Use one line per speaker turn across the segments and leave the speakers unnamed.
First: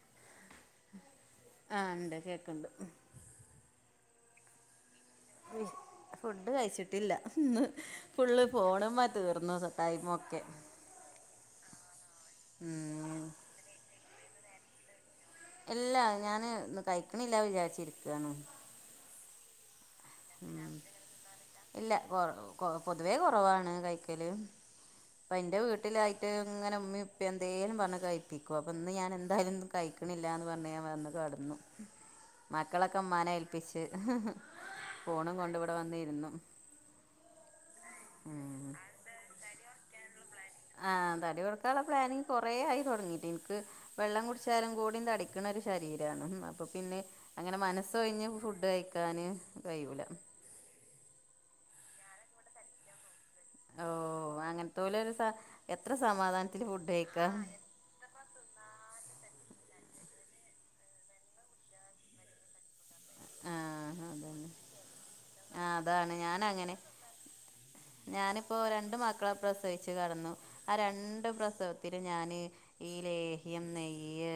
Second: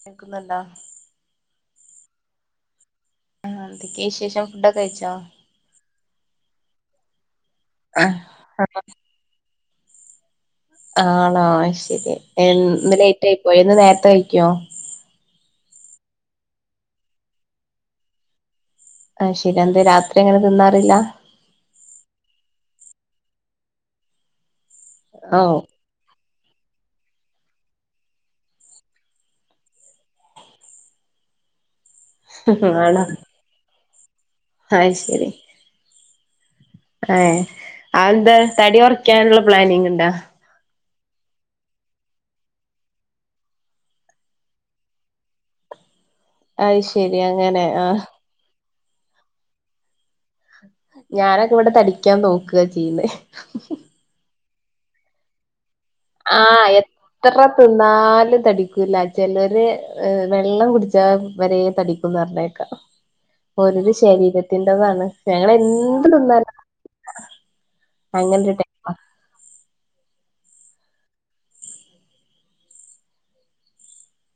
കേക്കുന്നുണ്ടോ
ആഹ് ഉണ്ട് കേക്കണ്ട്
ആഹ് എന്തൊക്കെയ വിശേഷം ഫുഡൊക്കെ കഴിച്ചോ
ഫുഡ് കഴിച്ചിട്ടില്ല ഇന്ന്
ആഹ്
ഫുള്ള് ഫോണ് മ തീർന്നു ടയ്മൊക്കെ
ആണോ അത്ശരി ഇന്ന്
ഉം
ലേറ്റ് ആയി പോയി എന്നും നേരത്തെ കഴിക്കോ
ഇല്ലാ ഞാന് ഇന്ന് കഴിക്കണില്ല വിചാരിച്ചിരിക്കുവയാണ്
അയ്ശരി എന്ത് രാത്രി അങ്ങനെ
ഉം
തിന്നാറില്ല
ഇല്ല കൊ കൊ പൊതുവേ കുറവാണ് കൈക്കല് അപ്പ
ഓഹ്
എന്റെ വീട്ടിലായിട്ട് ഇങ്ങനെ ഉമ്മി ഉപ്പ എന്തേലും പറഞ്ഞ് കഴിപ്പിക്കും അപ്പൊ ഇന്ന് ഞാൻ എന്തായാലും കഴും ക്ക്ണില്ലാന്ന് പറഞ്ഞു ഞാൻ വന്ന് കടന്നു മക്കളൊക്കെ
ആണോ
ഉമ്മാനെ ഏൽപ്പിച്ച്
അത് ശരി
ഫോണും കൊണ്ടുവിട വന്നിരുന്നു
ഏഹ് അന്താ തടി ഉറക്കാനുള്ള പ്ലാനിങ് ഉണ്ടാ
ആഹ് തടി കൊറക്കാനുള്ള പ്ലാനിങ് കുറെേ ആയി തുടങ്ങിയിട്ട് എനിക്ക് വെള്ളം കുടിച്ചാലും കൂടി അടിക്കണ ഒരു ശരീരമാണ് അപ്പൊ
അത്
പിന്നെ
ശരി
അങ്ങനെ മനസ്സ്
ആഹ്
ഒഴിഞ്ഞ് ഫുഡ് കഴിക്കാന് കയ്യൂല
ഞാനൊക്കെ ഇവിടെ തടിക്കാൻ നോക്കുക ചെയ്യുന്നത്
ഓ അങ്ങനത്തോലൊരു എത്ര സമാധാനത്തില് ഫുഡ് കഴിക്കാം
നാലും തടിക്കൂല്ല ചിലര് വെള്ളം കുടിച്ച വരെ തടിക്കുംന്ന് പറഞ്ഞേക്കാം ഓരോരു
ആഹ് അതന്നെ
ശരീരത്തിൻ്റെതാണ് ഞങ്ങള്
ആഹ്
എന്ത്
അതാണ്
തിന്നാലും അങ്ങനൊരു
ഞാനിപ്പോ
ടൈപ്പാ
രണ്ട് മക്കളെ പ്രസവിച്ചു കടന്നു ആ രണ്ട് പ്രസവത്തിലും ഞാന് ഈ ലേഹ്യം നെയ്യ്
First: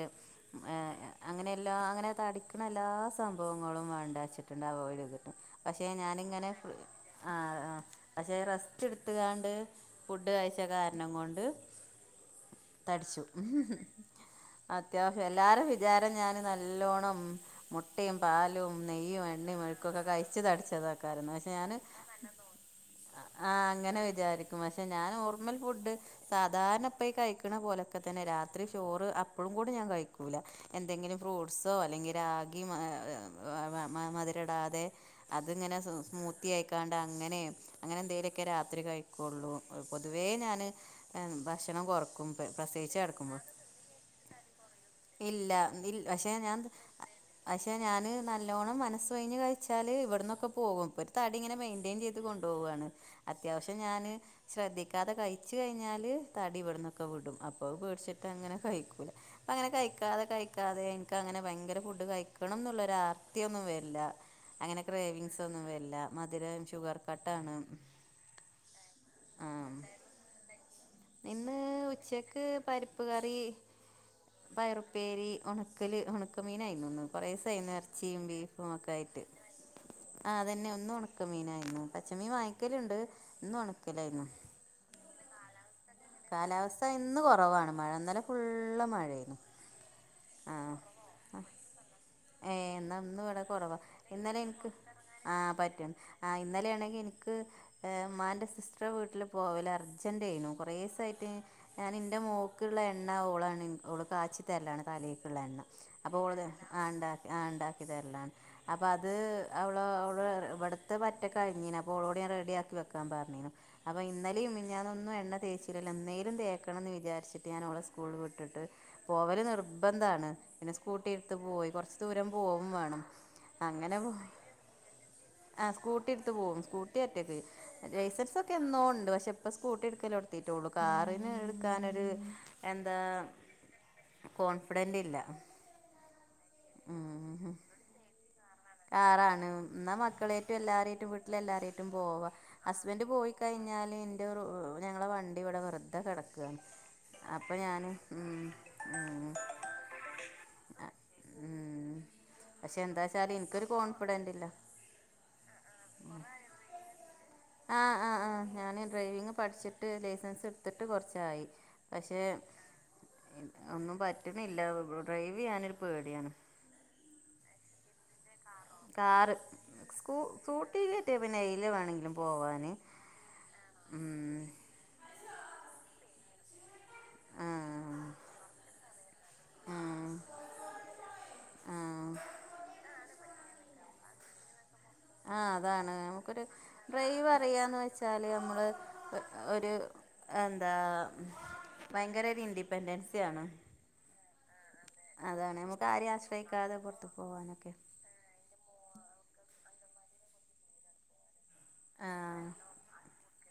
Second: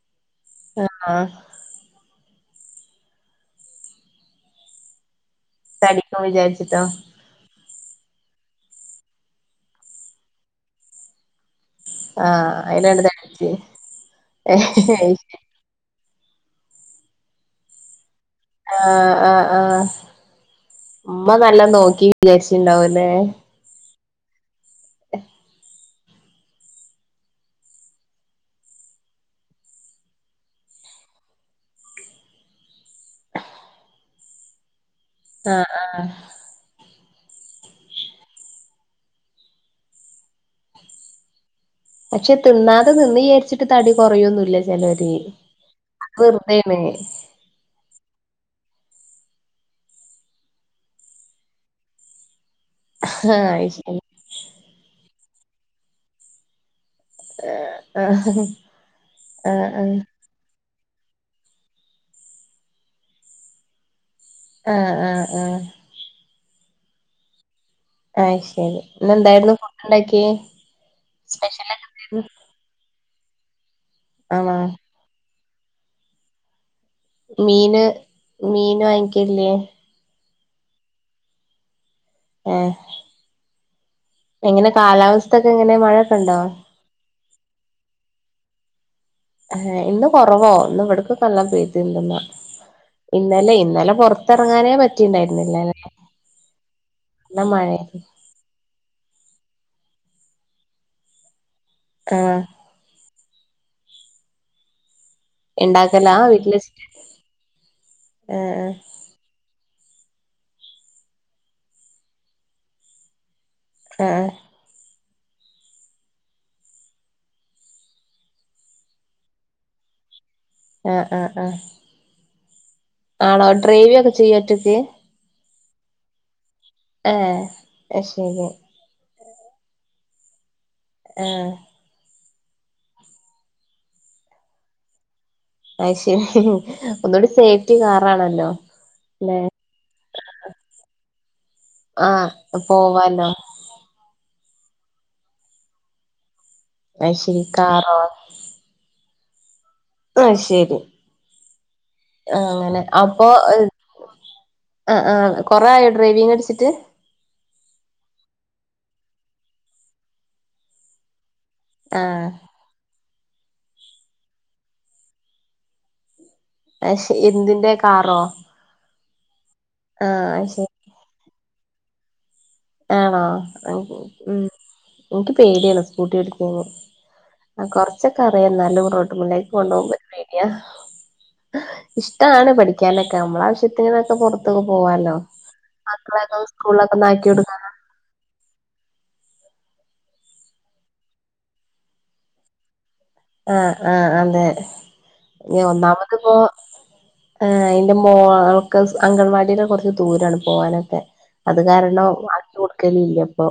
ഏ
ആഹ്
അങ്ങനെ എല്ലാ അങ്ങനെ തടിക്കണ എല്ലാ സംഭവങ്ങളും വേണ്ട വെച്ചിട്ടുണ്ട് അവോയ്ഡ് ചെയ്തിട്ട് പക്ഷെ
തടിക്കും
ഞാനിങ്ങനെ
വിചാരിച്ചിട്ടോ
ആ ആ പക്ഷേ റെസ്റ്റ് എടുത്തുകാണ്ട് ഫുഡ് കഴ്ച്ച കാരണം കൊണ്ട്
ആഹ് അയിനാണ്ട്
തടിച്ചു
തടിച്ച്
അത്യാവശ്യം എല്ലാര വിചാരം ഞാൻ നല്ലോണം മുട്ടയും, പാലും,
ആഹ്
നെയ്യും,
ആഹ്
എണ്ണയും
ആഹ്
മെഴുക്കും ഒക്കെ കഴിച്ച് തടിച്ചതയ്ക്കാരംന്നു പക്ഷെ ഞാന്
വിചാരിച്ചിണ്ടാവും
ആ അങ്ങനെ വിചാരിക്കും പക്ഷെ ഞാൻ നോർമൽ ഫുഡ് സാധാരണപ്പ കഴിക്കണ പോലെയൊക്കെ തന്നെ രാത്രി ചോറ് അപ്പോഴും കൂടെ ഞാൻ കഴിക്കൂല എന്തെങ്കിലും ഫ്രൂട്ട്സോ അല്ലെങ്കിൽ രാഗി മധരടാതെ
ആഹ്
അതിങ്ങനെ
ആഹ്
സ്മൂത്തിയയിക്കാണ്ട് അങ്ങനെ അങ്ങനെ എന്തെലൊക്കെ രാത്രി കഴിക്കുള്ളൂ പൊതുവേ ഞാന് ഭക്ഷണം കൊറക്കും
പക്ഷെ തിന്നാതെ
പ്രസവിച്ച
നിന്ന്
കടക്കുമ്പോ
വിചാരിച്ചിട്ട് തടി കൊറയൊന്നുല്ല ചെലോര്
ഇല്ല
അത്
പക്ഷെ ഞാൻ
വെറുതേണ്
പക്ഷെ ഞാൻ നല്ലോണം മനസ് കഴിഞ്ഞ് കഴിച്ചാല് ഇവിടന്നൊക്കെ പോകും ഇപ്പൊ ഒരു തടി ഇങ്ങനെ മെയിന്റയിൻ ചെയ്ത് കൊണ്ട പോവാണ്
ആഹ്
അത്യാവശ്യം
അയ്ശരി
ഞാന് ശ്രദ്ധിക്കാതെ കഴിച്ച് കഴിഞ്ഞാല് തടി വെടുന്നു ക്കെ വിടും അപ്പോ പേടിച്ചിട്ട്
ആഹ്
അങ്ങനെ കഴിക്കൂല
ആഹ് ആഹ്
അങ്ങനെ കഴിക്കാതെ കഴി ക്കാതെ എനിക്കങ്ങനെ ഭയങ്കര ഫുഡ് കഴിക്കണം എന്നുള്ളൊ ആർത്തി ഒന്നും വരില്ല അങ്ങനെ
ആഹ് ആഹ്
ക്രേവിങ്സ്
ആഹ്
ഒന്നും വര്ല്ല മധുരം ഷുഗർ കട്ട ആണ്
അയ് ശരി ഇന്ന് എന്തായിരുന്നു ഫുഡ് ണ്ടാക്കിയേ
ഇന്ന് ഉച്ചക്ക് പരിപ്പ് കറി,
ആണോ
പയറും പ്പേരി ഉണക്കല് ഉണക്കമീനായിരുന്നുന്ന് കുറെ ദിവസായിരുന്നു
മീന്
ഇറച്ചിയും ബീഫും
മീന്
ഒക്കെ ആയിട്ട്
വാങ്ങിക്കലില്ലേ
ആഹതന്നെ ഇന്നും ഉണക്ക മീനായിരുന്നു പച്ചമീൻ
ഏഹ്
വാങ്ങിക്കല് ഉണ്ട് ഇന്ന് ഉണക്കലായിരുന്നു
എങ്ങനെ കാലാവസ്ഥൊക്കെ എങ്ങനെ മഴയൊക്കെ ഉണ്ടോ
കാലാവസ്ഥ ഇന്ന് കുറവാണ് മഴ ഇന്നലെ ഫുള്ള് മഴേരുന്നു
ഏ ഇന്ന് കുറവോ ഇന്ന് ഇവിടക്കക്കെല്ലോം പെയ്‌തിണ്ട് ന്നാ
ഏ ന്നാ ഇന്ന് ഇവിടെ കൊറവാ ഇന്നലെ എനിക്ക്
പൊറത്തെറങ്ങാനേ
ആ
പറ്റിണ്ടായിരുന്നില്ല
പറ്റും ആ ഇന്നലെയാ ആണെങ്കിൽ എനിക്ക്
നല്ല മഴയായിരുന്നു
മ്മാന്റെ സിസ് റ്ററെ വീട്ടിൽ പോവൽ അർജന്റെയ്നു കുറേ ദിവസായിട്ട് ഞാൻ എൻ്റെ മോ
ആഹ്
ക്കുള്ള എണ്ണ ഓളാണ് ഓള് കാച്ചി തരലാണ് തലേക്കുള്ള എണ്ണ
ഇണ്ടാക്കലാ
അപ്പൊ ഓ
വീട്ടില്
ആ
വെച്ചിട്ട്
ണ്ടാക്കി ആ ഉണ്ടാക്കിതരലാണ്
ആഹ്
അ അത് അവള അവള ഇവിട്ത്തെ പറ്റ കഴിഞ്ഞീന അപ്പൊ ഓളോട് ഞാൻ റെഡി ആക്കി വെക്കാൻ പറഞ്ഞീനു അപ്പൊ
ആഹ്
ഇന്നലെയും മി ഞ്ഞാന്നൊന്നും എണ്ണ തേച്ചിലല്ലോ ഇന്നേലും തേക്കണംന്ന് വിചാരിച്ചിട്ട് ഞാൻ ഓളെ സ്കൂളിൽ വിട്ടിട്ട് പോവല് നിർബന്ധാണ് പിന്നെ
ആഹ്
സ്കൂട്ടി
ആഹ്
എടുത്ത്
ആഹ്
പോയി കുറച്ചു ദൂരം പോവും വേണം
ആണോ ഡ്രൈവ
അങ്ങനെ പോ
ഒക്കെ ചെയ്യാ ഒറ്റക്ക്
ആ സ്കൂട്ടി എടുത്ത് പോവും സ്കൂട്ടി ഒറ്റക്ക്
ഏഹ് അത്
ലൈസൻസ്
ശരി
ഒക്കെ എന്നോ ഉണ്ട് പക്ഷെ ഇപ്പ സ്കൂട്ടി എടുക്കലോടു കിട്ടുള്ളൂ കാറിന്
ആഹ്
എടുക്കാനൊരു എന്താ കോൺഫിഡന്റ് ഇല്ല
അയ് ശരി ഒന്നുകൂടി
ഉം
സേഫ്റ്റി കാറാണല്ലോ അല്ലെ
കാറാണ് എന്നാ മക്കളേറ്റും എല്ലാരേറ്റും വീട്ടില എല്ലാരേറ്റും പോവാം
ആഹ്
ഹസ്ബന്റ്
പോവാലോ
പോയി കഴിഞ്ഞാല് ഞങ്ങളെ വണ്ടി ഇവിടെ വെർതെ കടക്കുയാണ്
അത് ശരി
അപ്പൊ ഞാന്
കാറോ
ഉം ഉം
അയ് ശരി
പക്ഷെ
അങ്ങനെ
എന്താ
അപ്പൊ
വെച്ചാൽ എനിക്കൊരു കോൺഫിഡൻ്റ് ഇല്ല
ആ ആ കുറേ ആയോ ഡ്രൈവിങ് പടിച്ചിട്ട്
ആഹ് ആഹ് ആ ഞാന് ഡ്രൈവിങ് പഠിച്ചിട്ട് ലൈസൻസ് എടുത്തിട്ട് കുറച്ചായി പക്ഷെ
ആഹ്
ഒന്നും പറ്റുന്നില്ല ഡ്രൈവ് ചെയ്യിനൊരു പേടിയാണ്
അത് ശ എന്തിന്റെ കാറോ
കർ
ആഹ് അത് ശരി
സ്കൂട്ടി ട്ടി പിന്നെ എയ്ലെ വേണെങ്കിലും പോവാന്
ആണോ ഉം ഇൻക്ക് പേടിയണ് സ്കൂട്ടി ഓടിക്കുമ്പോ ആ കൊറച്ചൊക്കെ അറിയാം നല്ല റോട്ട്മല്ലേക്ക്
ആ
കൊണ്ടു
ആ
പോകുമ്പോ ഒരു പേടിയാ ഇഷ്ടാണ് പഠിക്കാനൊക്കെ നമ്മള ആവശ്യത്തിനൊക്കെ പൊറത്ത് പോവാലോ
ആഹ് അതാണ്
മക്കളൊക്കെ
നമുക്കൊരു
സ്കൂളിലൊക്കെ ഒന്ന്
ഡ്രൈവ്
ആക്കി കൊടുക്കാൻ
അറിയാന്ന് വെച്ചാല് നമ്മള് ഒരു എന്താ ഭയങ്കര ഇന്റി ഡിപെൻസിയണ്
ആഹ് ആഹ് അതെ
അതാണ്
ഇനി
നമുക്ക് ആരെയും ആശ്രയിക്കാതെ പൊറത്ത്ക്ക് പോവാനൊക്കെ
ന്റെ മോൾക്ക് അംഗൻവാടിയില കുറച്ച് ദൂരാണ് പോകാനൊക്കെ അത് കാരണം
ആഹ്
ആക്കി ക്കലില്ലപ്പൊ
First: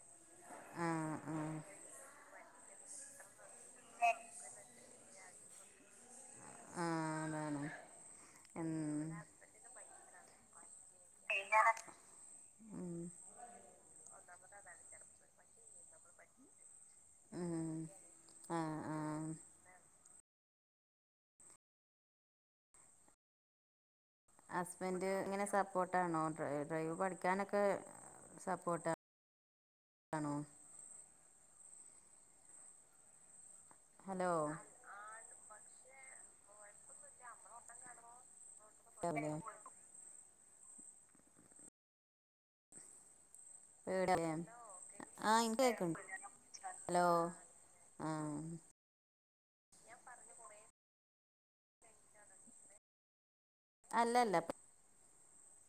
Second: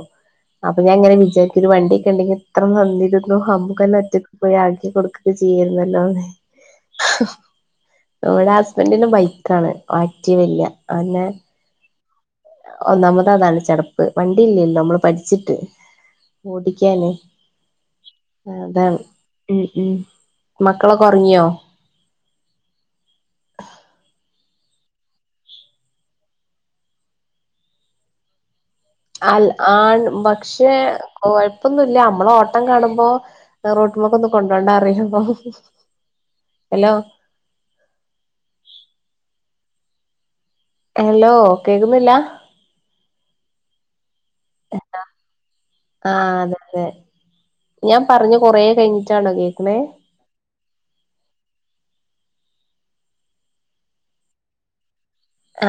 അപ്പൊ ഞാൻങ്ങനെ
ആഹ്
വിചാരിച്ചു
ആഹ്
ഒരു വണ്ടിയൊക്കെ ഉണ്ടെങ്കിൽ എത്ര നന്നിരുന്നു നമ്മുക്ക്ന്നെ ഒറ്റ പോയി ആക്കി കൊടുക്കൊക്കെ ചെയ്യല്ലോല്ലോ
ആഹ് അതാണ്
പോലെ
ഉം
ഹസ്ബൻറിന് ബൈക്കണ് ആക്റ്റിവല്ല അതെന്നെ
[unintelligible]
ഒന്നാമതാണ് ചടപ്പ് വണ്ടി ഇല്ലല്ലോ നമ്മള് പഠിച്ചിട്ട് ഓടിക്കാനേ
ഉം ആഹ്
അതാണ്
ആഹ്
ഉം ഉം മക്കളൊക്കെ ഒറങ്ങിയോ
ഹസ്ബന്ഡ് ഇങ്ങനെ സപ്പോർട്ടാണോ ഡ്രൈവ് പഠിക്കാനൊക്കെ സപ്പോർട്ട
അൽ ആൺ പക്ഷെ കൊഴപ്പൊന്നുല്ല നമ്മളെ ഓട്ടം കാണുമ്പോ റോട്ടുമക്കന്ന്
ഹലോ
കൊണ്ടോണ്ട അറിയപ്പ ഹലോ
[unintelligible]
ഹലോ കേക്കുന്നില്ല.
ഹലോ ആഹ് ഇന്റെയക്കണ്ട്
ആഹ് അതെ അതെ
ഹലോ
ഞാൻ പറഞ്ഞു
ആഹ്
കൊറേ കഴിഞ്ഞിട്ടാണോ കേക്ക്ണേ?
അല്ലല്ല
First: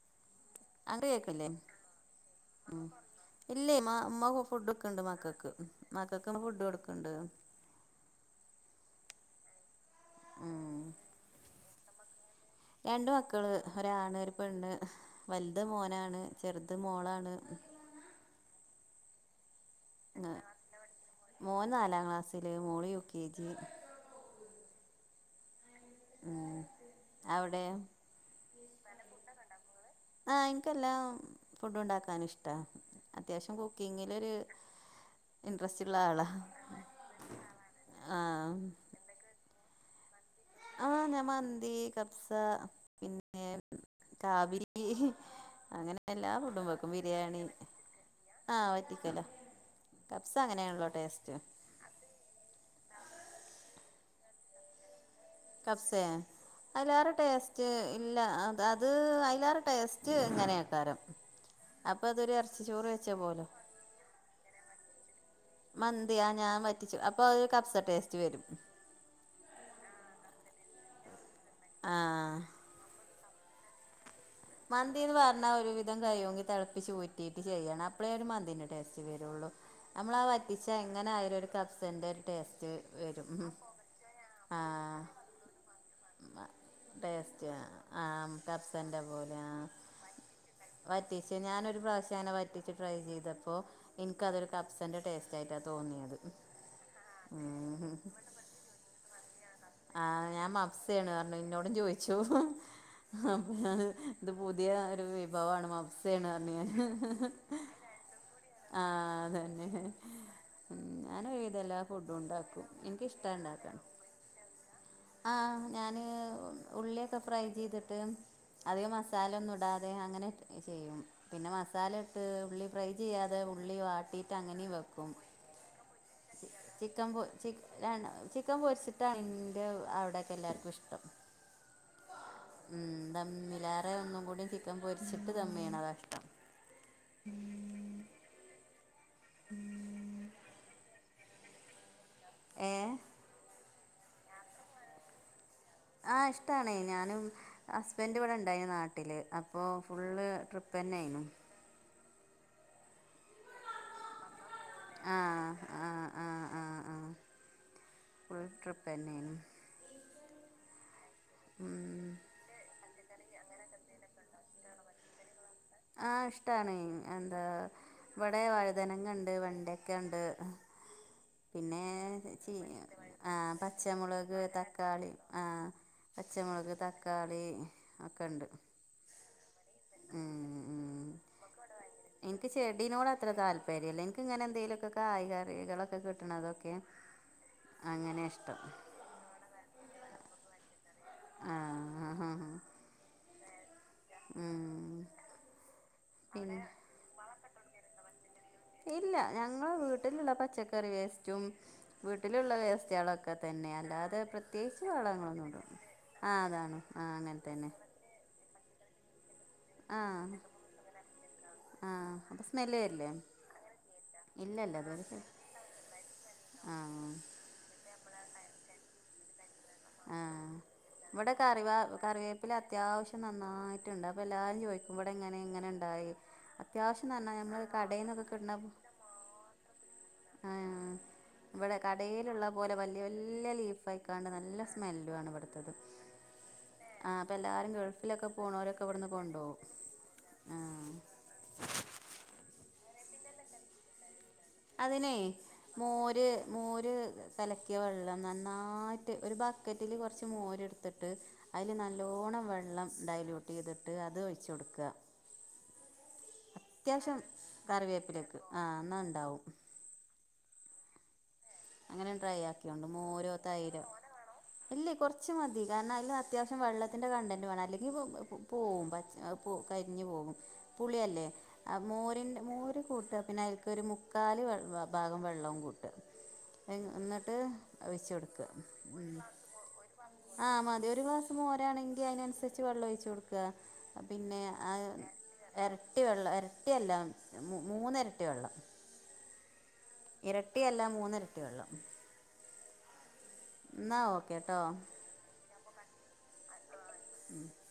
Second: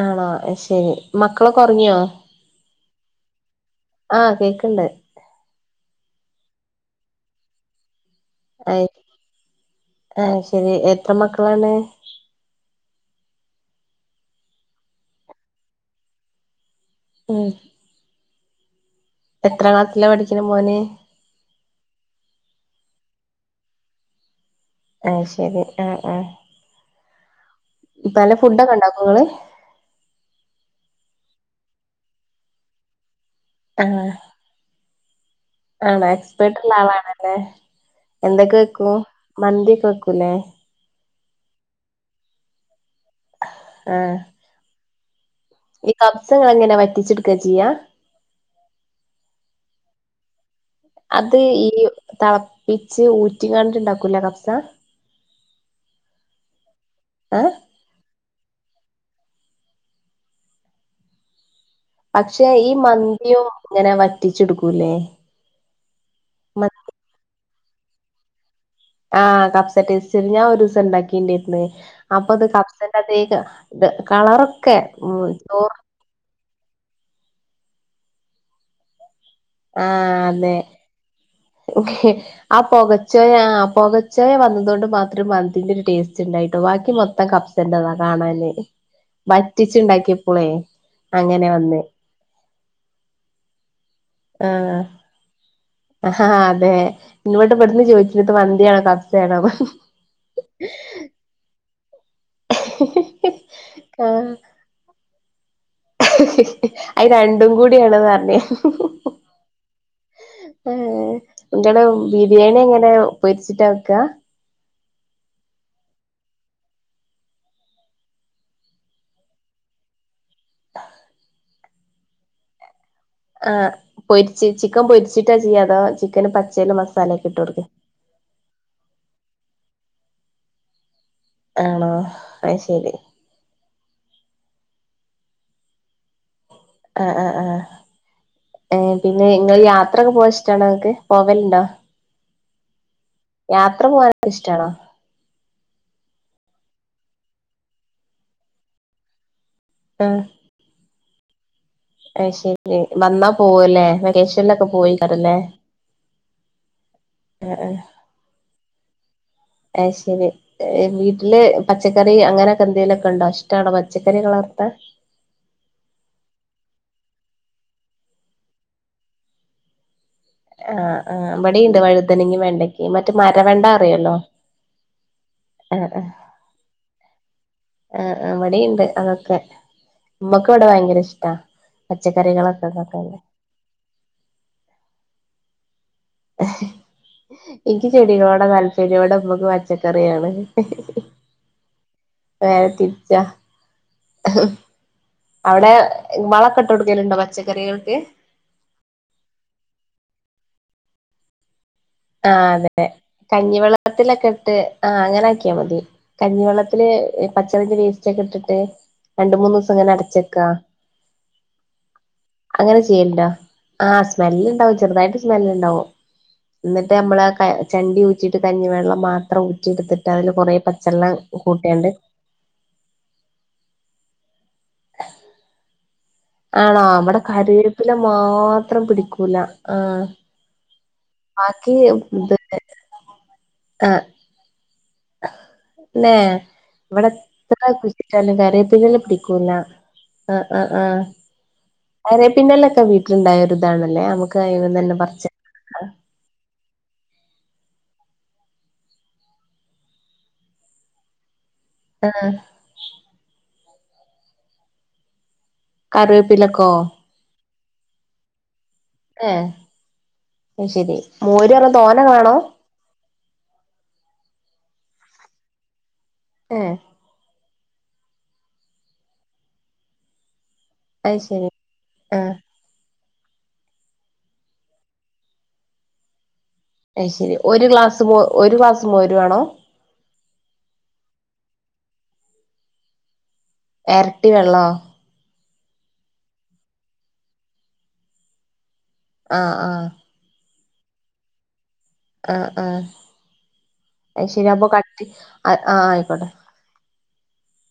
ആണോ ശരി
അങ്ങട്
മക്കൾ
കേക്കില്ലേ
ഒക്കെ ഒറങ്ങിയോ
ഇല്ലേ ഇമ്മ ഫുഡ്
കേക്കണ്ട്
ക്ക്ണ്ട് മക്കൾക്ക് മക്കൾക്ക്മ്മ ഫുഡ് കൊട്ക്ക്ണ്ട്
എ എ അശരി
ഉം
എത്ര മക്കളാണ്?
രണ്ട് മക്കള് ഒരാണ് ഒര് പെണ്ണ് വൽത് മോനാണ് ചെറ്ത് മോളാണ്
എത്ര ക്ലാസ്സില പഠിച്ണെ മോന്
മൂന്ന് നാലാം ക്ലാസ്സിൽ മോള് യു കെ ജി
ആയ് ശരി ആഹ്
ആഹ് അവിടെ
പല ഫുഡ്ക്കോ ഇണ്ടക്കോ ഇങ്ങള്
ആഹ് ഇന്ക് എല്ലാ ഫുഡ്‌ ഇണ്ടാക്കാൻ ഇഷ്ട്ട അത്യാവശ്യം
ആഹ്
കുക്കിങ്ങിലൊരു ഇൻട്രസ്റ്റ് ഉള്ള
ആണോ
ആളാ
എക്സ്പേർട്ട്ള്ള ആളാണല്ലേ
ആ
എന്തൊക്കെ വെക്കൂ മന്തിക്കെ വെക്കൂല്ലേ.
ആഹ് ഞാൻ മന്തി കബ്സ പിന്നെ
ആഹ് ഈ
അങ്ങനെയ
കബ്സ
എല്ലാ
ഇങ്ങള്
ഫുഡും
എങ്ങനെ
വക്കും
വറ്റിച്ചെടുക്ക
ബിരിയാണി.
ചെയ്യാ
ആഹ്വറ്റിക്കല്ലോ കബ്സ അങ്ങനെയാണല്ലോ.
അത്
ടേസ്റ്റ്
ഈ തിളപ്പിച്ച് ഊറ്റി കാണ്ടിട്ടുണ്ടാക്കൂല കഫ്സ
കബ്സ
ഏഹ്
അയിലാരെടേസ്റ്റ്. ഇല്ല അ അത് അയ്ലാറെ ടേസ്റ്റ് ഇങ്ങനെക്കാരം. അപ്പൊ അതൊരു
പക്ഷെ
ഇറച്ചി
ഈ
ചോറ് വെച്ചാ പോലോ.
മന്തിയും ഇങ്ങനെ വറ്റിച്ചെടുക്കൂല്ലേ
മന്തിയാ ഞാൻ വറ്റിച്ചു അപ്പൊ കബ്സ ടേസ്റ്റ് വരും.
ആഹ് കബ്സട്ടെസ്റ്റ്‌ വരു ഞാൻ ഒരു ദിവസം ഇണ്ടാകിണ്ടായിന്നു.
ആഹ്
അപ്പൊ അത് കബ്സന്റെ അതെ ഇത് കളറൊക്കെ
മന്തിന്ന്
ഉം
പറഞ്ഞാൽ ഒരു
ചോറ്
വിധ കയ്യൊങ്കിൽ തളപ്പിച്ചുറ്റിട്ടു ചെയ്യണം അപ്പഴേ ഒരു മന്തിന്റെ ടെസ്റ്റ് വെറുള്ളൂ നമ്മളാ
ആഹ് അതെ
വറ്റിച്ചാ എങ്ങനെ ആയാലും ഒരു കബ്സന്റെ ഒരു ടേസ്റ്റ് വരും.
ചച്ചചോയ വന്നതുകൊണ്ട്
ആഹ്
മാത്രം മന്തിന്റെ ഒരു ടേസ്റ്റ് ച്ചണ്ടായിട്ടോ ബാക്കി മൊത്തം
ടേസ്റ്റ്
കബ്സന്റെതാ
ആഹ്
കാണാന്
കബ്സന്റെ പോലെ ആഹ്
വറ്റിച്ചുണ്ടാക്കിയപ്പോളയ്യ്
വറ്റിച്ച് ഞാനൊരു പ്രാവശ്യം അങ്ങെ വറ്റിച്ച് ട്രൈ ചെയ്തപ്പോൊ എനിക്കതൊരു
ആഹ്
കപ്സന്റെ ടേസ്റ്റ് കബ്സ ആയിട്ടാ തോന്നി
ആഹാ അതെ ഇന്നോട്ട് ഇവ്ട്ന്ന് ചോയ്ച്ചു ഇത് മന്തിആണോ കബ്സെണോ.
ആഹ് ഞാൻ മാബ്സ ണു പറഞ്ഞു ഇന്നോടും ചോദിച്ചു അപ്പ ഞ ഇത്
ആഹ്
പുതിയ ഒരു വിഭവാണ് മാബ് സെണു പറഞ്ഞു ഞാൻ
അത് രണ്ടും കൂടിയാണ്ന്ന് പറഞ്ഞ്
ആ അതെന്നെ ഉം ഞൻ ഒരു
നിങ്ങള്
വിധിലാഫുഡും
ബിരിയാണി
ഉണ്ടാക്കും
എങ്ങനെ
എനിക്കിഷ്ട
പൊരിച്ചിട്ടാ
ഇണ്ടാക്ണെ
വെക്കാ
ആഹ് ഞൻ ഉള്ളിയൊക്കെ ഫ്രൈ ചെയ്തിട്ട് അധികം മസാല ഒന്നും ഇടാതെ അങ്ങനെ ചെയ്യും പിന്നെ മസാലട്ട് ഉള്ളി ഫ്രൈ ചെയ്യാതെ
ആഹ്
ഉള്ളി
പൊരിച്ച്
വാട്ടീട്ടങ്ങനി
ചിക്കൻ
വെക്കും
പൊരിച്ചിട്ടാ ചെയ്യാ അതോ ചിക്കന് പച്ചേല്
ചിക്കൻ പൊ
മസാലയൊക്കെ ഇട്ട്
ചി
കൊടുക്കെ
ആണൊ ചിക്കൻ പൊര്ച്ചിട്ടാണിന്റെ അവ്ടെക്കെല്ലാർക്കുഷ്ടം
ആണോ അയ് ശരി
ദംമ്മിലാറെ ഒന്നും കൂടി ചീക്കം പൊരിച്ചിട്ട് ദമ്മെയ്ണതാ ഇഷ്
ആ ആ ആ ഏ പിന്നെ ഇങ്ങള് യാത്രഒക്കെ പോവാനിഷ്ട്ടാണോ? നിങ്ങക്ക് പോകലുണ്ടോ?
ഏഹ്
യാത്ര പോകാന ഇഷ്ട്ടാണോ
ആഹ് ഇഷ്ട്ടാണേ ഞാനും ഹസ്ബന്റിവിടെ ണ്ടായിനി നാട്ടില് അപ്പോ ഫുള്ള് ട്രി ഉപ്പന്നെന്നു
അയ്ശേരി വന്നാ പോവല്ലെ
ആഹ് ആ ആ ആ ആ. ഫുൾ ട്രിപ്പെന്നേയ്ന്നു
ആയ് ശരി ഏഹ് വീട്ട്ല്
ഉം
പച്ചക്കർ ഇ അങ്ങനക്കന്തേലൊക്കെണ്ടോ ഇഷ്ട്ടാണോ പച്ചക്കറികളർത്താ
ആഹ് ഇഷ്ടാണ് എന്താ ഇവടെ വഴുതനങ്ങണ്ട് വെണ്ടയ്ക്കണ്ട് ആ
ആഹ് ആഹ് ഇവിടെയുണ്ട്
പിന്നെ
വഴുതനങ്ങയും
ചീ
വെണ്ടക്കയും മറ്റേ
ആഹ്
മരവെണ്ട അറിയല്ലോ
പച്ചമുളക് തക്കാളി
ആഹ് ആഹ്
പച്ചമുളക് തക്കാളി
ആ ഹ്ആഹ്
ഒക്കെണ്ട്
ഇവ ടേണ്ട് അതൊക്കെ ഉമ്മക്ക്
ഉം
ഇവിടെ
ഉം
ഭയങ്കര ഇഷ്ടാ
എനിക്ക്
പച്ചക്കറികളൊക്കെണ്ടാക്കാൻ
ചെടിനോട് അത്ര താല്പര്യല്ല എൻക് ങ്ങനെന്തേലൊക്കെ കായകറികളൊക്കെ കിട്ട്ണതൊക്കെ
ഇന്ക്ക് ചെടികളോട താല്പര്യം വടെ മ്മക്ക് പച്ചക്കറിയാണ്
ആഹ്
നേരെ തിര്ച്ച ഹും
ഉം
അവടെ
പിന്നെ
വളൊക്കെട്ടൊട്ക്കല്ണ്ടോ പച്ചക്കറികൾക്ക്
ഇല്ല ഞങ്ങൾ വീട്ട്ല്ള്ള പച്ചക്കറി വേസ്റ്റും
ആഹ്
വീട്ടിലുള്ള
അതെ
വേസ്റ്റാളൊക്കെ തന്നെ അല്ലാതെ
കഞ്ഞിവെള്ളത്തിലൊക്കെ ഇട്ട്
പ്രത്യേകിച്ച്
ആഹ് അങ്ങനെ ആക്കിയാ
വളങ്ങളൊന്നുംടൂല
മതി
ആ അതാണ്
കഞ്ഞിവെള്ളത്തില്
ആ അങ്ങനെത്തന്നെ
[unintelligible] ഇട്ടിട്ട് രണ്ട് മൂന്ന് ദിവസം ഇങ്ങനെ അടച്ചക്ക
ആഹ പ്പൊ സ്മെല് വരില്ലേ
ആഹ്
ഇല്ലല്ല
സ്മെല്ലുണ്ടാവും
അതുവരെ
ചെറുതായിട്ട് സ്മെല് ഇണ്ടാവും എന്നിട്ട്
ആഹ്
നമ്മള് ചണ്ടി ഊച്ചിട്ട് കഞ്ഞിവെള്ളം മാത്രം എടുത്തിട്ട് അതില്
ആഹ്
കുറെ പച്ചവെള്ളം കൂട്ടിയണ്ട്
വെപ്പില അത്യാവശ്യം നന്നായിട്ടുണ്ട് അപ്പൊ എല്ലാരും ചോദിക്കുവിടെ ഇങ്ങനെ ഇങ്ങനെ ഇണ്ടായി
ആണോ ഇവിടെ കറിവപ്പില
കിട്ടണ
മാത്രം പിടിക്കൂല ആഹ
ആഹ് ഇവിടെ കടയിലുള്ള പോലെ വലിയ വല്യ ലീഫ്
ആ
ആയിക്കാണ്ട് നല്ല സ് സ്മെല്ലു ആണ് ഇവിടുത്തത്
ല്ലേ ഇവിടെ
ആ അപ്പം
എത്ര
എല്ലാവരും ഗൾഫിലൊക്കെ
കുഴിച്ചിട്ടാലും
പോണോരൊക്കെ
കറിവേപ്പില
ഇവിടുന്ന്
പിടിക്കൂല്ല
കൊണ്ടുപോകും
ആഹ് ആഹ് ആ കറിവേപ്പില വീട്ടിലുണ്ടായ ഒരു ഇതാണല്ലേ നമുക്ക് അയിമന്ന് തന്നെ
അതിനെ
പറിച്ച്
മോര് മോര് കലക്കിയ വെള്ളം നന്നായിട്ട് ഒരു ബക്കറ്റിൽ കുറച്ച് മോരെടുത്തിട്ട് ട്ട് അതിൽ
ആ
നല്ലവോണം വെള്ളം ഡയലയൂട്ട് ചെയ്തിട്ട് അത് ഒഴിച്ച കൊടുക്കുക
കറിവേപ്പിലക്കോ
[unintelligible] കറിവേപ്പിലേക്ക് ആ എന്ന ഉണ്ടാവും
അ ശരി മോര് പറഞ്ഞ തോനെ
അങ്ങനെ
വേണോ
ട്രൈ ആക്കിണ്ട് മോരോ തൈരോ ഇല്ലേ കൊറച്ച മതി കാരണം അല്ല
ഏ
അത്യാവശ്യം വെള്ളത്തിന്റെ കണ്ടന്റ് വേണം അല്ലെങ്കി പോവും പോവും കരിഞ്ഞു പോവും
അത്
പുളിയല്ലേ
ശരി
ആ മോരിന്റെ മോര് കൂട്ടുക പിന്നെ അതിൽക്കൊരു മുക്കാൽ ഭാഗം വെള്ളവും കൂട്ടുക
അഹ് ശരി
എന്നിട്ട്
ഒരു ഗ്ലാസ് ഒരു ഗ്ലാസ് മോര് വേണോ
ആഹ് മതി ഒരു ഗ്ലാസ് മോരാ ആണെങ്കി അയിനനുസരിച്ച് വെള്ളം ഒഴിച്ച് കൊടുക്ക
എരട്ടി
പിന്നെ
വെള്ളോ
ആ എരട്ടി വെള്ളം എരട്ടിയല്ല മൂന്ന് എരട്ടി വെള്ളം
ആഹ് ആഹ്
ഇരട്ടിയ അല്ല മൂന്ന എരട്ടി വെള്ളം
ആഹ്
എന്നാൽ
അഹ്
ഓക്കെ
ശരിയാ
കേട്ടോ
കട്ടി ആ ആയിക്കോട്ടെ
ആഹ്